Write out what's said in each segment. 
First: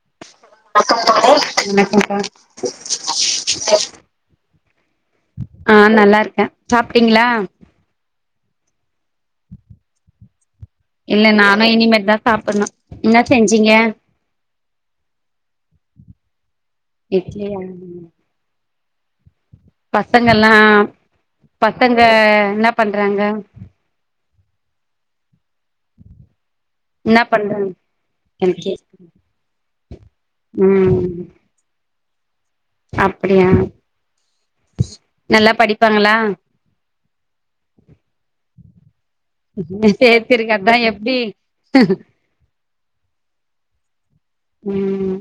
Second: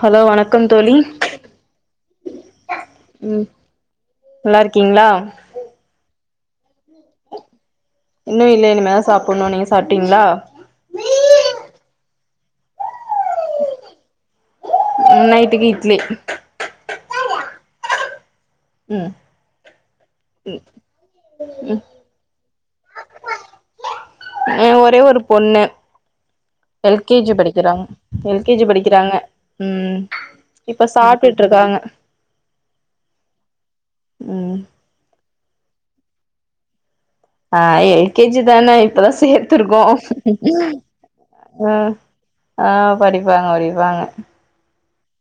Hello வணக் கம் தோழி வணக்கம்ப்பா ம் நல்லா இருக்கீங்களா ஆ நல்லா இருக்க சாப்ட்டீங்களா இன்னு இல்ல இனிமேதா சாப்பட்ணு நீங்க சாப்டீங்களா இல்ல நானு இனிமேட்தா சாப்பட்ணு என்ன செஞ்சீங்க நைட்டுக்கு இட்லி இட்லியா ம் பசங்கள்லா பசங்க என்ன பண்றாங்க ஒரே ஒரு பொண்ணு எல் கே என்ன ஜி பண்றாங்க படிக்கிறாங்க எல் கே ஜி படிக்கிறாங்க ம் இப்ப சாப்ட்டுட்டு இருக்காங்க அப்டியா ம் நல்லா படிப்பாங்களா ஆ எல் கே ஜி தான இப்பதா சேர் த்துருக்கோ சேத்திருக்க அதா எப்டி ஆ ஆ படிப்பாங்க படிப்பாங்க ம்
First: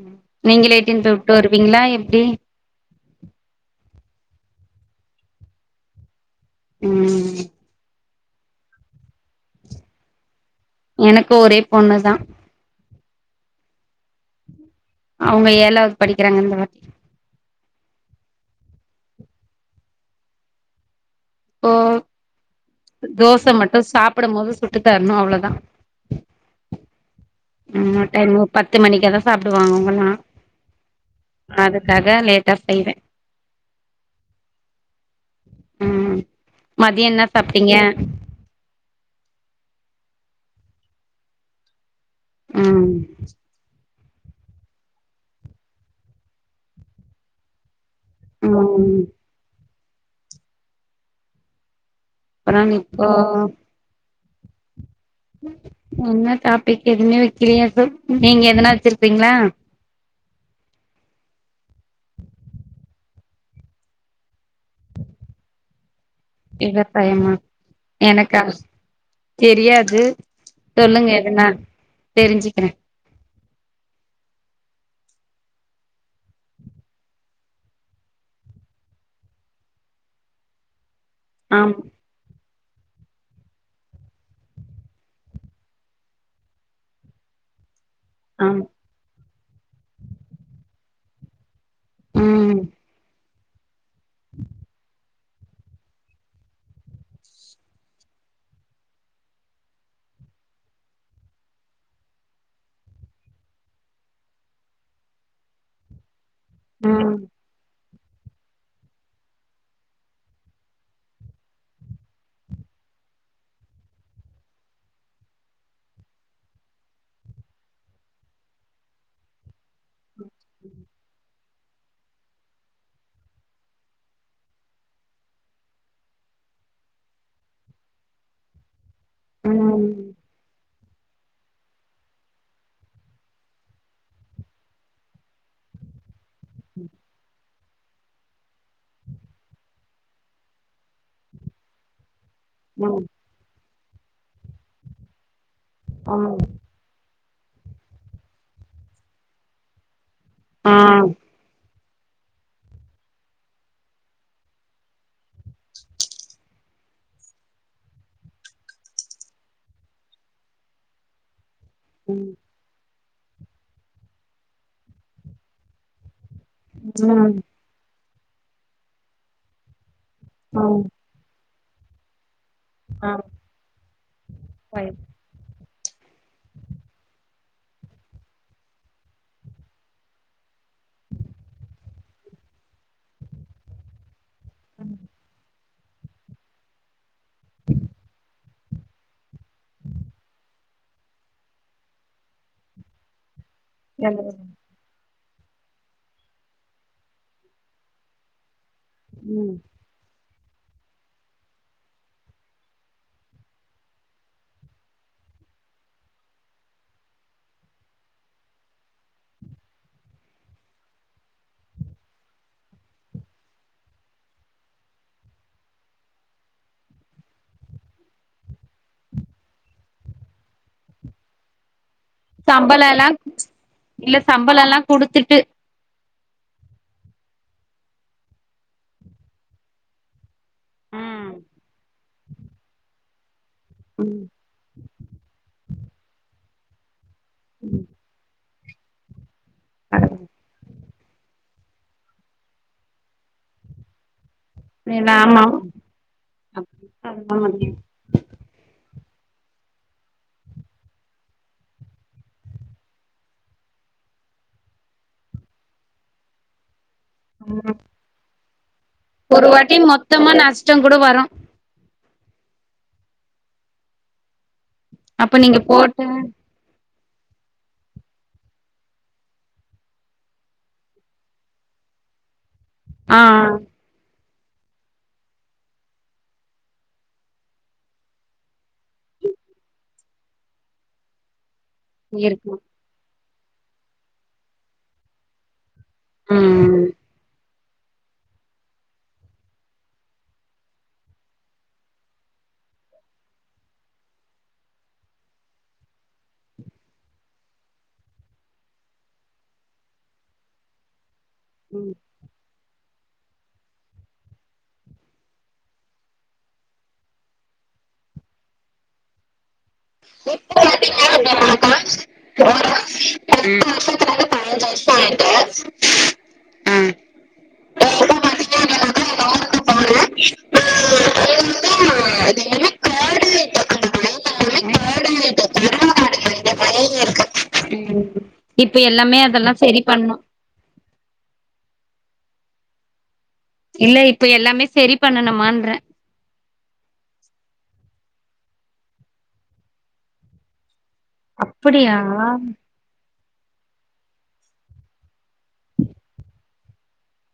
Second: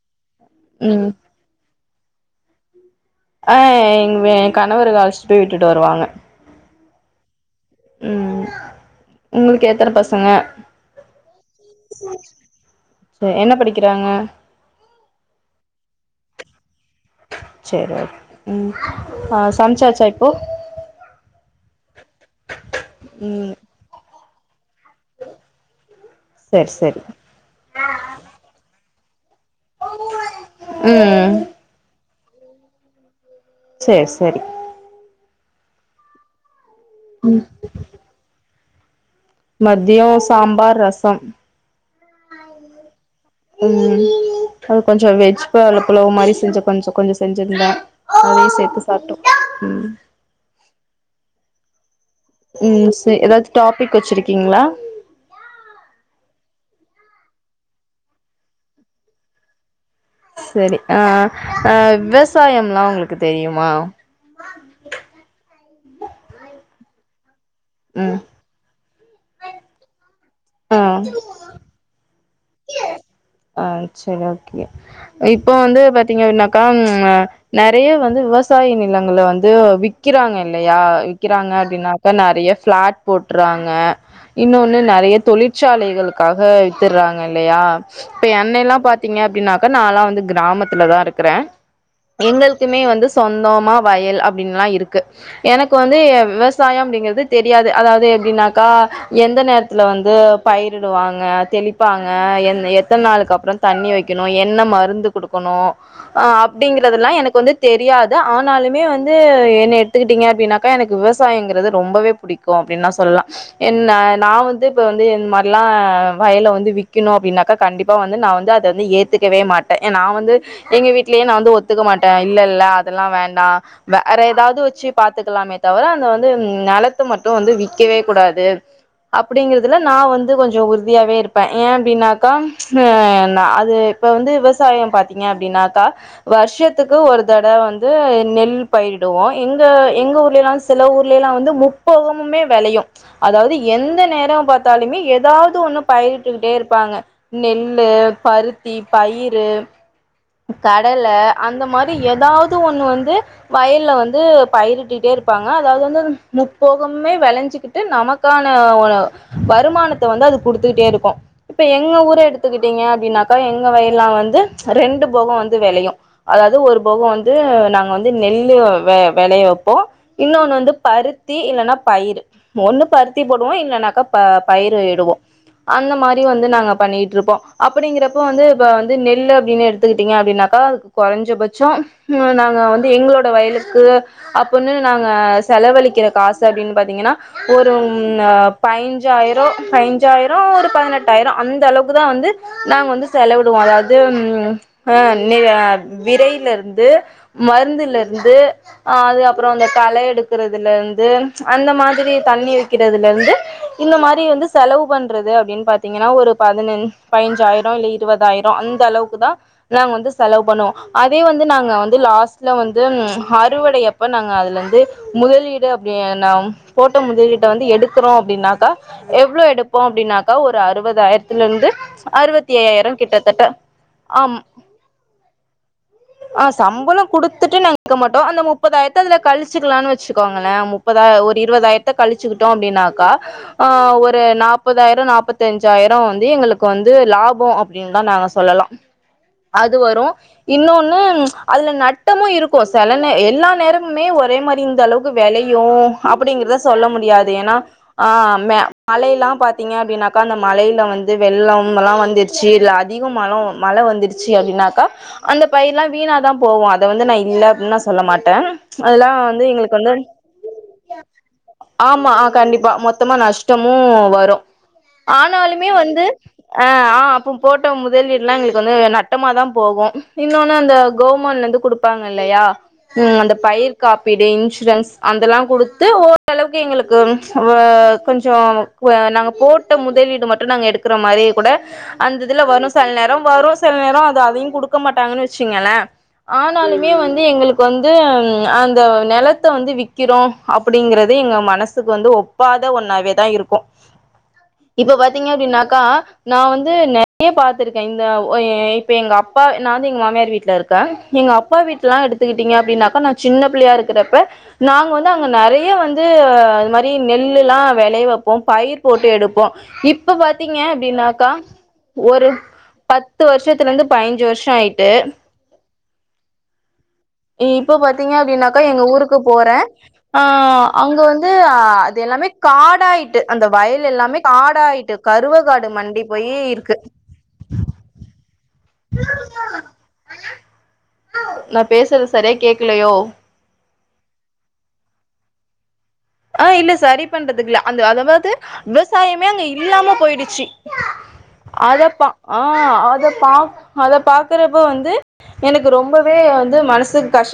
நீங்களே இட்டுன் ம் போய் உட்டு வருவீங்களா எப்டி ஆ எ கணவர் அழச்சிட்டு போய் விட்டுட்டு வருவாங்க ம் ம் உங்களுக்கு எத்தன பசங்க எனக்கு ஒரே பொண்ணுதா சரி என்ன படிக்கிறாங்க அவுங்க ஏழாவது படிக்கிறாங்க இந்தவாட்டி சரி ஓ ம் ஹ சமைச்சாச்சா இப்போ இப்போ தோச ம் மட்டு சாப்படும் போது சுட்டு தரணு அவ்ளதா சரி சரி ம்ம டைமு பத்து மணிக்காதா சாப்டுவாங்க அவுங்கல்லா ம் அது கத லேட்டா செய்ர சரி சரி ம் மதிய என்ன சாப்ட்டீங்க மதியோ சாம்பார் ரசம் ம் ம் அது கொஞ்ச வெஜ் புலாவ்ல புலவு மாரி செஞ்ச கொஞ்ச கொஞ்ச செஞ்சிருந்த அதையு சேத்து ம் சாப்டோ ம் அப்றோ ம் இப்போ சரி எதாவது டாபிக் வச்சிருக்கீங்களா என்ன டாபிக் எதுவுமே வக்கலயே ப்ரோ நீங்க எதனா வச்சிருப்பீங்களா சரி அ அ விவசாயம்ல்லா உங்களுக்கு தெரியுமா விவசாயமா ம் எனக்கா தெரியாது ஆ சொல்லுங்க எதனா தெரிஞ்சிக்கிற ஆ சரி ஓகே இப்ப வந்து பாத்தீங்க அப்டின்னாக்கா ம் நெறைய வந்து விவசாய நிலங்கள வந்து விக்கிறாங்க இல்லையா விக்கிறாங்க ஆம் அப்டின்னா இப்ப நெறைய பிளாட் போட்றாங்க இன்னொன்னு நெறைய தொழிற்சாலைகளுக்காக வித்தட்றாங்க இல்லையா இப்ப ஆம் என்னைலா பாத்தீங்க அப்டினாக்கா நா லா வந்து கிராமத்துலதா இருக்கற ம் எங்களுக்குமே வந்து சொந்தோமா வயல் அப்டின்னுல்லா இருக்கு எனக்கு வந்து விவசாயம் அப்டிங்கிறது தெரியாது அதாவது எப்டின்னாக்கா எந்த நேரத்துல வந்து பயிரிடுவாங்க தெளிப்பாங்க எந் எத் எத்த நாளுக்கு அப்றோ தண்ணி வைக்கணு என்ன மருந்து குடுக்கணு அப்டிங்கறதெல்லா ம் எனக்கு வந்து தெரியாது ஆனாலுமே வந்து என்ன எடுத்துக்கிட்டிங்க அப்டின்னாக்கா எனக்கு விவசாயங்கிறது ரொம்பவே புடிக் கு அப்டின்னா சொல்லா என்ன நா வந்து இப்ப வந்து இந்த மாரிலா வயல வந்து வி்க்கணு அப்டின்னாக்கா கண்டிப்பா வந்து நா வந்து அத வந்து ஏத்துக்கவே மாட்டே ஏ நா வந்து எங்க வீட்லயே நா வந்து ஒத்துக்க மாட்டே இல்ல இல்ல அதெல்லா வேண்டா வேற ஏதாவ்து வெச்சு பாத்துக்கலாமே தவிர அந்த வந்து நெலத்த மட்டு வந்து விக்கவே கூடாது [inaudible] அப்டிங்கறதுல நா ம் வந்து கொஞ்சோ உறுதியாவே இருப்பே ஏ அப்டின்னாக்கா ஆ ந அது இப்ப வந்து விவசாய பாத்தீங்க அப்டின்னாக்கா வர்ஷத்துக்கு ஒரு தடவ வந் து நெல் பயிரிடுவோ எங்க எங்க ஊர்லல்லா சில ஊர்லல்லா வந்து முப் போகமுமே வேளையு ம் அதாவ்து எந்த நேர பாத்தாலுமே ஏதாவ்து ஒண்ணு ஆ பயிரிட்டுக்கிட்டே இரு பாங்க நெல்லு பருத்தி பயிறு ஆ கடல அந்த மாரி ஏதாவ்து ஒண்ணு வந்து வயல்ல வந்து பயிரிட்டுட்டே இருப்பாங்க அதாவ்து வந்து முப்போகமுமே வேளைஞ்சுக்கிட் ட்டு நமக்கான ஒரு வருமானத்த வந்து அது குடுத்துக்கிட்டேருக்கு இப்ப எங்க ஊர ம் எடுத்துக்கிட்டீங்க அப்டின்னாக்கா எங்க வயல்லல்லா வந்து ரெண்டு போக வந்து வெளையு அதாவ்து ஒரு போகோ வந்து ம் நாங்க வந்து நெல்லு வெ வெளைய வப்போ இன்னொன்னு ஆ வந்து பருத் தி இல்லன்னா பயிறு ஒண்ணு ஆ பருத்தி போடுவோ இல்லன்னாக்கா ப பயிறு இடுவோ அந்த மாரி வந்து நாங்க பண்ணிட்டு இருப்போ அப்டிங்கிறப்ப வந்து இப்ப வந்து நெல்லு அப்டின்னு எடுத் எடுத்துக்கிட்டீங்க அப்டின்னாக்கா அதுக்கு குறைஞ்சபட்சோ நாங்க வந்து எங்களோட வயலுக்கு அப்ப வந்துன்னு நாங்க செலவழிக்கிற காச அப்டின்னு பாத்தீங்னா ஒரு ம்னா பயிஞ்சாயிரோ பயிஞ்சாயிரோ ஒரு பதினெட்டாயிரோ அந்த அளவுக்கு தா வந்து நாங்க வந்து செலவிடுவோ அதாவ் து ஆ நெ விரையிலேருந்து மருந்துல இருந்து ஆ அது அப்றோ ம் அந்த கலை எடு க்குறதுல இருந்து அந்த மாதிரி தண்ணி வைக்கிறதுல இருந்து இந்த மாரி வந்து செலவு பண்றது அப்டின்னு பாத்தீங்னா ஒரு பதினஞ் பயிஞ்சாயிரோ இல்ல இருபதாயிரோ அந்த அளவுக்கு தா நாங்க வந்து செலவு பண்ணுவோ அதே வந்து நாங்க வந்து லாஸ்ட்ல வந்து ம் அறுவடையப்ப நாங்க அதுலேந்து முதலீடு அப்டி ந போட்ட முதலீட்ட வந்து எடுக்கறோ அப்டின்னாக்கா எவ்ளோ எடுப்போ அப்டின்னாக்கா ஒரு அறுபதாயிரத்துல இருந்து அறுவத்தி சம்பள ஐயாயிர எல்லா கிட்டத்தட்ட இல்ல ஆம் சம்பள எல்லா குடுத்துட்டு ஆ சம்பள குடுத்துட்டு நாங்க க்க மாட்டோ அந்த முப்பதாயிரத்த அதுல கழிச்சுக்கலாம்னு வச் ச்சிக்கோங்களே முப்பத ம் ஒரு இருபதாயிரத்தை கழிச்சுக்கிட்டோ அப்டின்னாக்கா ஆ ஒரு ம் நாப் முப்பதாயிர நாப்பத் அஞ்சாயிர வந்து எங்களுக்கு வந்து லாபோ ம் அப்டின்னுதா நாங்க சொல்லலா அது வரு இன்னொன் னு அதுல நட்டமு இருக்கு செல நே எல்லா நேரமுமே ஒரே மாரி ப்டி இந்த இல்ல அளவுக்கு ஆமா வெளையு அப்டிங்கறத சொல்ல முடியாது ஏன்னா ஆ மே மழையில்லா பாத்தீங்க அப்டின்னாக்கா அந்த மழையில வந்து வெள்ளம் எல்லா வந்துச் சீ இல்ல அதிகோ மழோ மழ வந்துடுச் சி அப்டின்னாக்கா அந்த பயிரல்லா வீணாதா போவு அத வந்து நா இல்ல அப்டின்னு நா சொல்ல மாட்டே அதெல்லா வந்து ஒரு வாட்டி எங்களுக்கு வந்து மொத்தமா நஷ்டோ கூட வரு ஆமா ஆ கண்டிப்பா மொத்தமா நஷ்டமு வரு அப்ப நீங்க ஆனாலுமே வந்து போட்டு ஆ ஆ அப்போ போட்டோ முதலீடு எல்லா எங்களுக்கு வந்து நட் நட்டமா தா போகு இன்னோன்னு அந்த கவுர்மெண்ட் வந்து குடுப்பாங்க இல்லையா உ ஆ அந்த பயிர் காப்பீடு இன்சூரன்ஸ் அந்தெல்லா குடுத்து அளவுக்கு எங்களுக்கு கொஞ்சோ நா போட்ட முதலீடு மட்டு நாங்க எடுக்க க்குற மாரியே கூட அந்த இதுல இருக்கு வரு செல நேரோ வரு சில நேரோ அது அதையு குடுக்க மாட்டாங்கன் வச்சுங்களே ம் ஆனாலுமே வந்து எங்களுக்கு வந்து அந்த நெலத்த வந்து விற்கிறோ அப்டிங்கிறது எங்க மனசுக்கு வந்து ஒப் பாத ஒன்னாவே தா இருக்கு [inaudible] இப்ப பாத்தீங்க அப்டின்னாக்கா நா வந்து நெறய பாத்துருக்கே இந்த ஓ ஏ எங்க அப்பா நா வந்து எங்க மாமியார் வீட்ல இருக்கே எங்க அப்பா ம் வீட்டெல்லா எடுத்துக்கிட்டு ங்க அப்டின்னாக்கா நா சின்ன பிள்ளையா இருக்கிறப்ப நாங்க வந்து அங்க நெறய வந்து ஆ இது மாதிரி நெல்லு எல்லா வெளய வப்போ பயிர் போட்டு எடுப்போ இப்ப பாத்தீங்க அப்டின்னாக்கா ஒரு பத்து வருஷத்து பத்ல இருந்து பதிஞ்சு வருஷோ ஆயிட்டு ஆ [unintelligible] ம் இப்ப பாத்தீங்க அப்டின்னாக்கா எங்க ஊருக்கு போறே ஆ அங்க வந்து ஆ அது எல்லாமே காடாயிட்டு அந்த வயல் எல்லாமே காடாயிட்டு கருவக்காடு மண்டி போய் இருக்கு ம் இப்ப எல்லாமே அதெல்லா சரி பண்ணனு நா பேசுறது சரியா கேக்கலையோ இல்ல இப்ப எல்லாமே செரி பண்ணனுமான்றே ஆ இல்ல சரி பண்றதுக்குல்ல அந்த அதாவது விவசாயமே அங்க இல்லாம போயிடுச்சு அத அப்படியா பா ஆ அத பா அத பாக்குறப்போ வந்து எனக்கு ரொம்பவே வந்து மனசுக்கு கஷ்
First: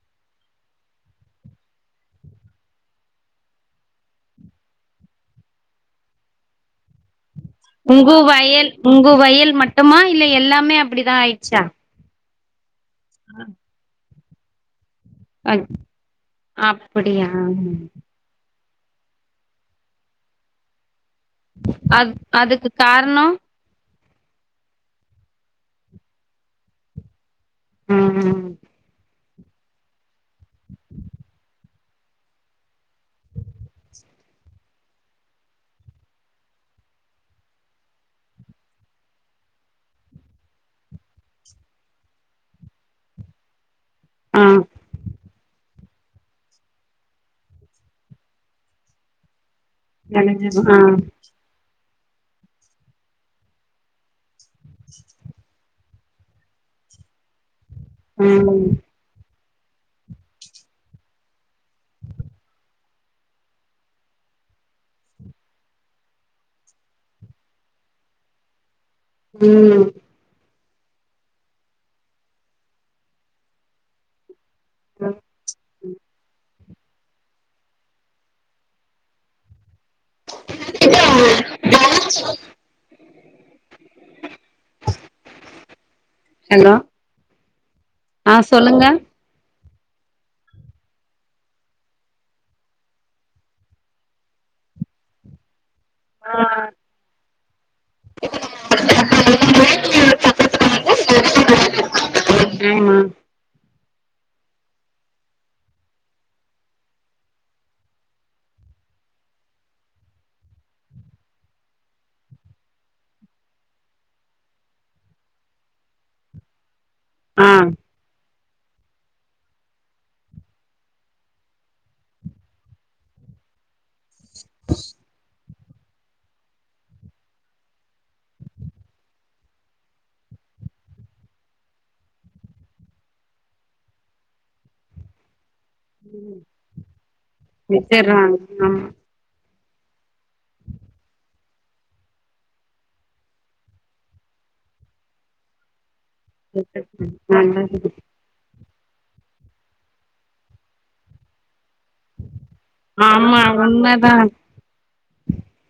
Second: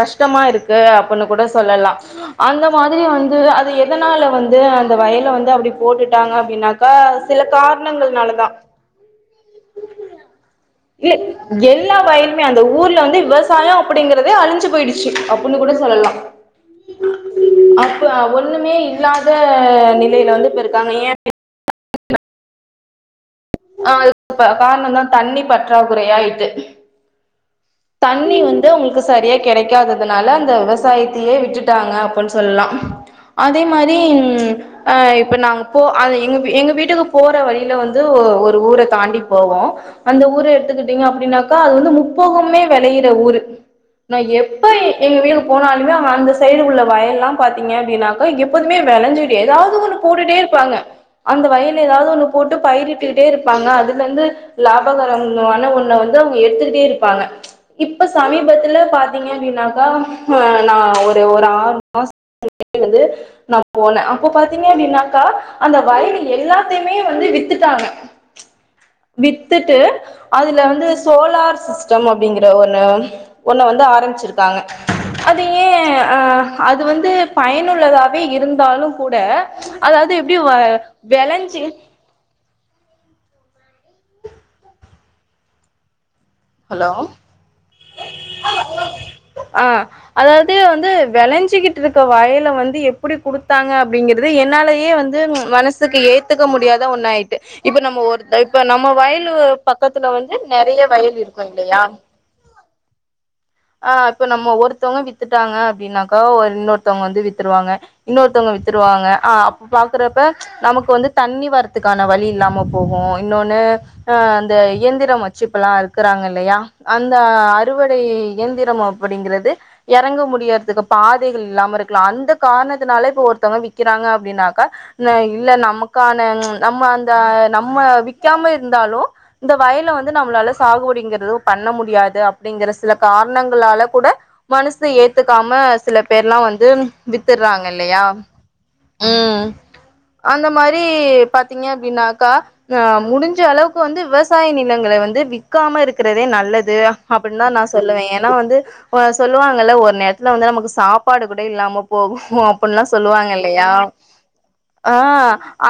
கஷ்டமா இருக்கு அப்டின்னு கூட சொல்லலா அந்த மாதிரி அதயு வந்து அது எதனால வந்து அந்த வயல வந்து அப்டி போட்டுட்டாங்க அப்டின்னாக்கா சில உங்கு காரணங்கள்னாலதா வயல் உங்கு வயல் மட்டுமா இல்ல எல்லாமே அப்டிதா இல்ல ஆயிடுச்சா எல்லா வயலுமே அந்த ஊர்ல வந்து விவசாய அப்டிங்கறதே அழிஞ்சு போயிடுச்சு அ அப்டின்னு கூட சொல்லலா அப்படியா இப்ப ஒன்னுமே இல்லாத நிலையில வந்து இப்ப இருக்காங்க ஏ அது அதுக்கு காரணோ ஆ காரணந்தான் தண்ணி பற்றாக்குறையா ஆயிட்டு ம் தண்ணி ம் வந்து உங்களுக்கு சரியா கெடைக்காததுனால அந்த விவசாயத்தையே விட்டுட்டாங்க அப்டின் சொல்லலா அதே மாரி அ இப்ப நாங்க போ அது எங்க எங்க வீட்டுக்கு போற வழியில வந்து ஒரு ஊர தாண்டி போவோ அந்த ஊரு எடுத்துக்கிட்டிங்க அப்டின்னாக்கா அது வந்து முப்போகமே வெளையிற ஊரு நா ஆ எப்ப எங்க வீடு போனாலுமே அவ அந்த சைடு உள்ள வயல் எல்லா பார்த்தீங்க அப்டின்னாக்கா எப்போதுமே வெளஞ்சுக்கிட்டே ஏதாவது ஒன்னு போட்டுட்டே நினைஞ்சது. ஆ இருப்பாங்க அந்த வயல ஏதாவது ஒன்னு போட்டு பயிரிட்டுக்கிட்டே இருப்பாங்க அதுல இருந்து லாபகரம் ஆனா ஒன்ன வந்து வந்து அவுங்க எடுத்துட்டே இருப்பாங்க இப்ப ம் சமீபத்துல பாத்து பாத்தீங்க அப்டின்னாக்கா ஆ நா ஒரு ஒரு ஆறு மாசத்துக்கு முன்னாடி வந்து நான் போனே அப்போ பாத்தீங்க அப்டின்னாக்கா அந்த வயலு எல்லாத்யுமே வந்து வித்துட்டாங்க வித்துட்டு ம் அதுல வந்து சோலார் சிஸ்டம் அப்டிங்ற ஒன்னு ஒன்ன வந்து ஆரம்பிச்சிரு க்காங்க அது ஏன் அ அது வந்து பயனுள்ளதாவே இருந்தாலும் கூட அதாது எப்டி வெளஞ்சு ஹலோ ஆ சொல்லுங்க ஆ அதாது வந்து வெளஞ்சிக்கிட்டு இருக்க வயல வந்து எப்டி குடுத்தாங்க அப்டிங்கறது என்னாலயே வந்து வந்து மனசுக்கு ஏத்துக்க முடியாத ஒண்ணு ஆயிட்டு இப்ப நம்ம ஒருத்த இப்ப நம்ம வயலு பக்கத்துல வந்து நெறைய வயல் இருக்கு ன் இல்லயா ஆமா ஆ இப்ப நம்ம ஒருத்தவங்க வித்துட்டாங்க அப்டின்னாக்கா ஒ இன்னொருத்தவங்க வந்து வித்துருவாங்க இன்னொருத்தவங்க வித்துருவாங்க ஆ அப்ப பாக்கறப்ப நமக்கு வந்து தண்ணி வரத்துக்கான வழி இல்லாம போகும் இன்னொன்னு ஆ அந்த இயந்திரம் வச்சு இப்பெல்லா அறுக்குறாங்க இல்லையா அந்த ஆ அறுவடை இயந்திரம் அப்டிங்கறது எறங்க முடியறதுக்கு பாதைகள் இல்லாம இருக்கலா அந்த காரணத்தினால இப்ப ஒருத்தங்க விக்கிறாங்க அப்டின்னாக்கா இல்ல நமக் க்கான நம்ம அந்த நம்ம விக்காம இருந்தாலு இந்த வயல வந்து நம்மளால சாகுபடிங்றது பண்ண முடியாது அப்டிங்ற சில காரணங்ளால கூட மனசு ஏத்துக்காம சில பேர்ல்லா வந்து வித்துறாங்க இல்லயா வித்துறாங்க அந்த மாரி பாத்தீங்க அப்டின்னாக்கா ஆ முடிஞ்ச அளவுக்கு வந்து விவசாய நிலங்கள் வந்து விக்காம இருக் றதே நல்லது அப்டின்னு தா நா ஆமா சொல்லுவேன் ஏனா வந்து சொல்லுவாங்கல்ல ஒரு நேரத்துல வந்து நமக்கு சாப்பாடு கூட இல்லாம போகும் அப் அப்புன்ல்லாம் சொல்லுவாங்க ஆமா இல்லையா உண்மதா ஆ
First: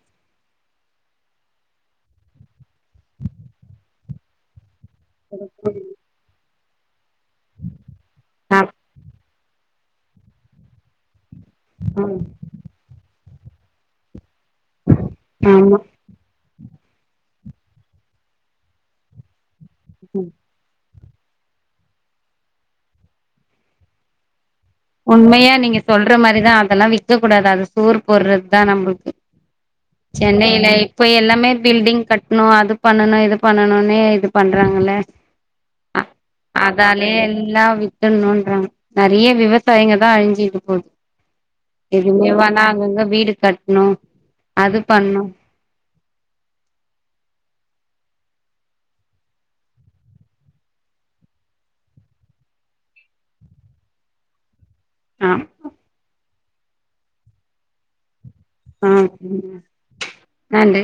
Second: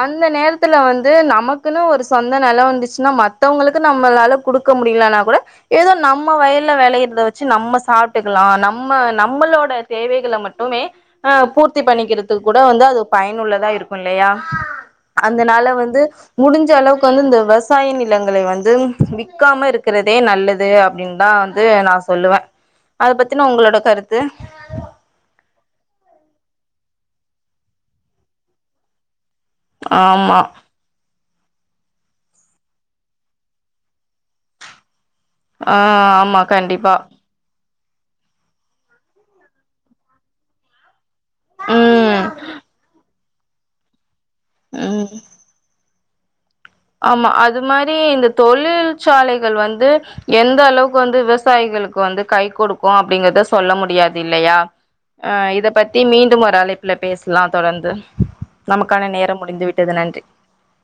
அந்த நேரத்துல வந்து நமக்குன்னு ஒரு சொந்த நெலம் வந்துச்சுன்னா ம மத்தவங்களுக்கு நம்மளால குடுக் குடுக்க முடியலனா கூட ஏதோ நம்ம வயல்ல வெளயறத வெச்சு நம்ம சாப்பிட்டுக்கலா ஆமா நம்ம நம்ம நம்மளோட தேவைகள மட்டுமே அ பூர்த்தி பண்ணிக்கிறதுக் கூட வந்து அது பயனுள்ளதா இருக்குன் இல்லையா அதனால வந்து முடிஞ்ச அளவுக் வந்து இந்த விவசாய நிலங்களை வந்து விக் க்காம இருக்றதே நல்லது அப்பட தான் வந்து நா சொல்லுவன் அத பத்தினா உங்களோட கருத்து உண்மையா நீங்க சொல்ற மாரிதா அதெல்லா விக்க கூடாது அது சோர் போடுறது தா நம்ளுக்கு ஆமா சென்னையில இப்ப எல்லாமே பில்டிங் கட்ணு அது பண்னுணு இது பண்னுணுனே இது பண்றாங்கல்ல ஆ அ ஆமா கண்டிப்பா அதாலே எல்லா வித் த்துனுன்றாங்க நெறைய விவசாயங்க தா அழிஞ்சுட்டு போது ம் எதுவுமே வனா அங்கங்க வீடு கட்ணு அது ம் பண்ணு ஆமா அது மாரி இந்த தொழில்சாலைகள் வந்து எந்த அளவுக்கு வந்து விவசாயிங்களுக்கு வந்து கை குடுக்கு அப்டிங்றத சொல்ல முடியாது இல்லையா ஆ அ இத பத்தி மீண்டும் ஒரு அழைப்புல பேசலா தொடர்ந்து ஆ நமக்கான நேரம் ம் முடிந்து விட்டது நன்றி நன்றி